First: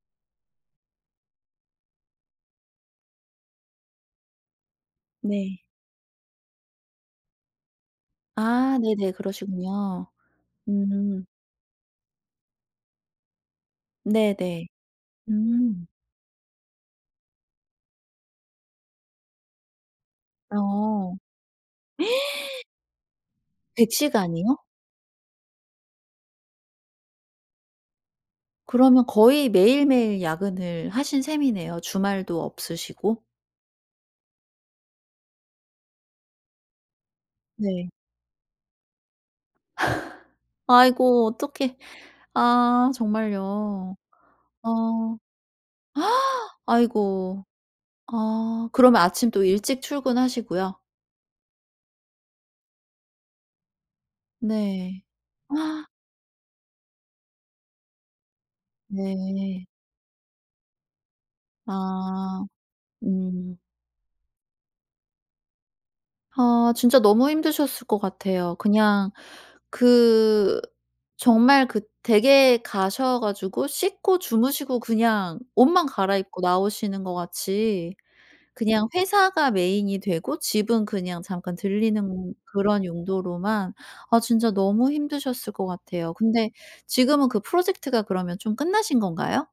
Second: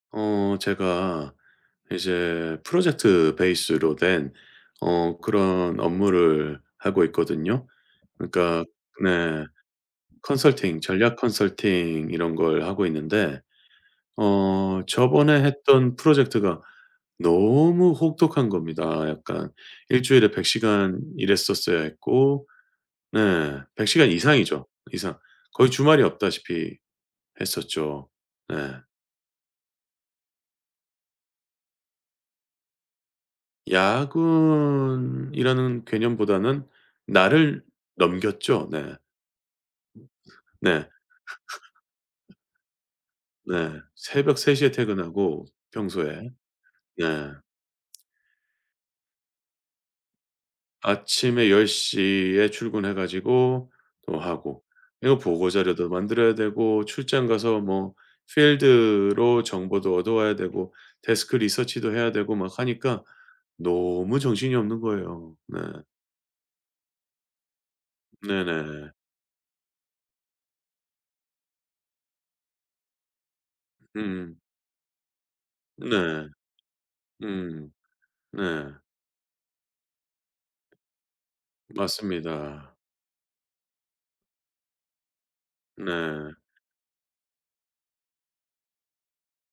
어 제가 이제 프로젝트 베이스로 된 어 네. 그런 업무를 하고 있거든요. 그러니까 아, 네네. 네 그러시군요. 컨설팅 전략 음 컨설팅 이런 걸 하고 있는데 네네. 어 저번에 음. 했던 프로젝트가 너무 혹독한 겁니다. 약간 일주일에 100 시간 어. 일했었어야 했고, 네 100 100 시간 시간이요? 이상이죠, 이상. 거의 주말이 없다시피 했었죠. 네. 그러면 거의 매일매일 야근을 하신 셈이네요. 주말도 없으시고? 야근이라는 개념보다는 날을 네. 넘겼죠. 네. 네. 아이고 어떡해. 아 네. 정말요? 새벽 3 에 아 퇴근하고 평소에 네. 아이고. 아, 그러면 아침 또 일찍 출근하시고요? 아침에 10 에 출근해 가지고 또 하고, 네. 이거 보고 자료도 만들어야 되고, 출장 가서 뭐 필드로 네. 정보도 얻어 와야 되고, 데스크 리서치도 해야 되고 아, 막 하니까 음. 너무 정신이 없는 거예요. 네. 아, 진짜 너무 힘드셨을 것 같아요. 네네네. 그냥 그 정말 그 댁에 가셔 가지고 씻고 음. 주무시고 그냥 옷만 네. 갈아입고 나오시는 것 음. 같이 네. 그냥 회사가 메인이 되고 집은 그냥 잠깐 들리는 맞습니다. 그런 용도로만 아 진짜 너무 힘드셨을 것 같아요. 네. 근데 지금은 그 프로젝트가 그러면 좀 끝나신 건가요?